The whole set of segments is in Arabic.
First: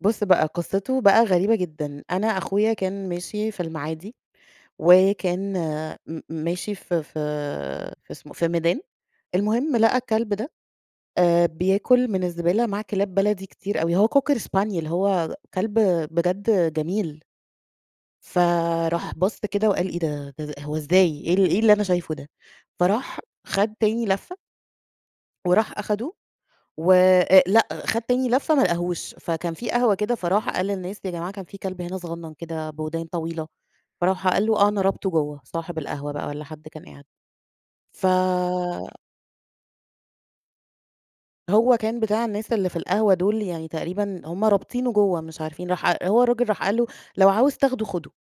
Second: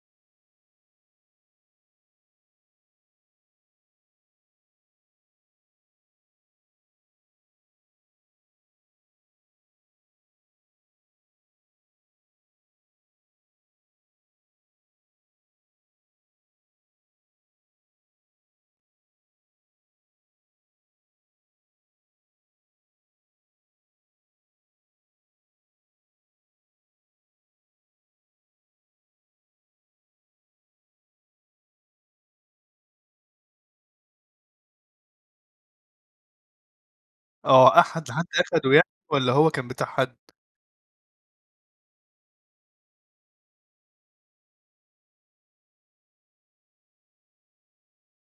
بُص بقى قصته بقى غريبة جدًا. أنا أخويا كان ماشي في المعادي وكان م ماشي في في في اسم في ميدان. المهم لقى الكلب ده، آآ، بياكل من الزبالة مع كلاب بلدي كتير أوي هو Cocker Spaniel هو كلب بجد جميل. فراح بَص كده وقال: "إيه ده؟ ز هو إزاي، إيه ال إيه اللي أنا شايفه ده؟! فراح خَد تاني لفّة. وراح أخده و أ لأ، خَد تاني لفّة ما لقهوش. فكان في قهوة كده، فراح قال للناس: "يا جماعة، كان في كلب هنا صغنّن، كده بودان طويلة." فراح قال له: "آه، أنا رابطه جوّه." صاحب القهوة بقى والّا حد كان قاعد. آه. ف أحد حد أخده ي والّا هو كان بتاع حد؟ هو كان بتاع الناس اللي في القهوة دول، يعني تقريبًا هم رابطينه جوّه مش عارفين راح أ هو الرجل راح قال له: "لو عاوز تاخده، خُدُه."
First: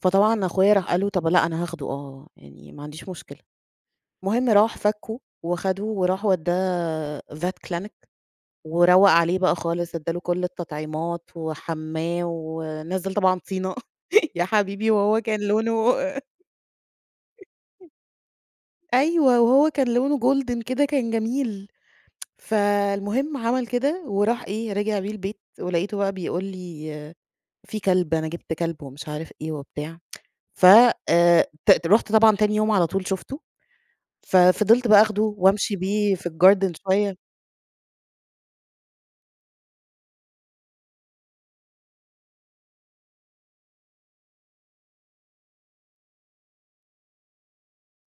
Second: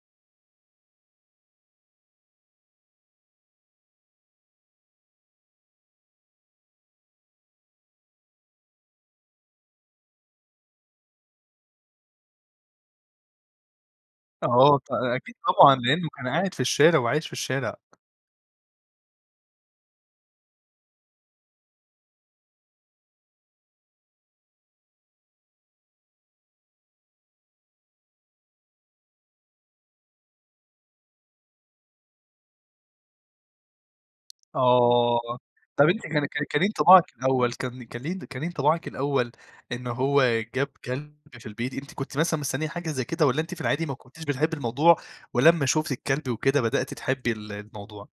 فطبعًا أخويا راح قال له: "طب لأ أنا هاخده آه، يعني ما عنديش مشكلة." المهم راح فكُّه وخَدُه وراح ودّاه vet clinic وروّق عليه بقى خالص، إدّى له كل التطعيمات وحمّاه ونزل طبعًا طينة، يا آه، حبيبي ط أ وهو أكيد كان طبعًا، لونه لإنّه أ كان قاعد في الشارع وعايش في الشارع. أيوه. وهو كان لونه جولدن كده كان جميل. فالمهم عمل كده وراح إيه، رِجِع بيه البيت ولقيته بقى بيقول لي: "في كلب، أنا جِبت كلب." ومش عارف إيه وبتاع. ف أ ت رُحت طبعًا تاني يوم على طول شُفته، ففضلت بقى آه. أخدُه وأمشي طب أنتِ بيه كان في كان كان إيه الgarden انطباعِك شوية. الأول كان كان إيه كان إيه انطباعِك الأول إن هو هو جاب كلب في البيت أنتِ كنتِ مثلًا مستنيّة حاجة زي كده والّا أنتِ في العادي ما كنتيش بتحبّي الموضوع ولمّا شُفتي الكلب وكده بدأتِ تحبّي ال الموضوع؟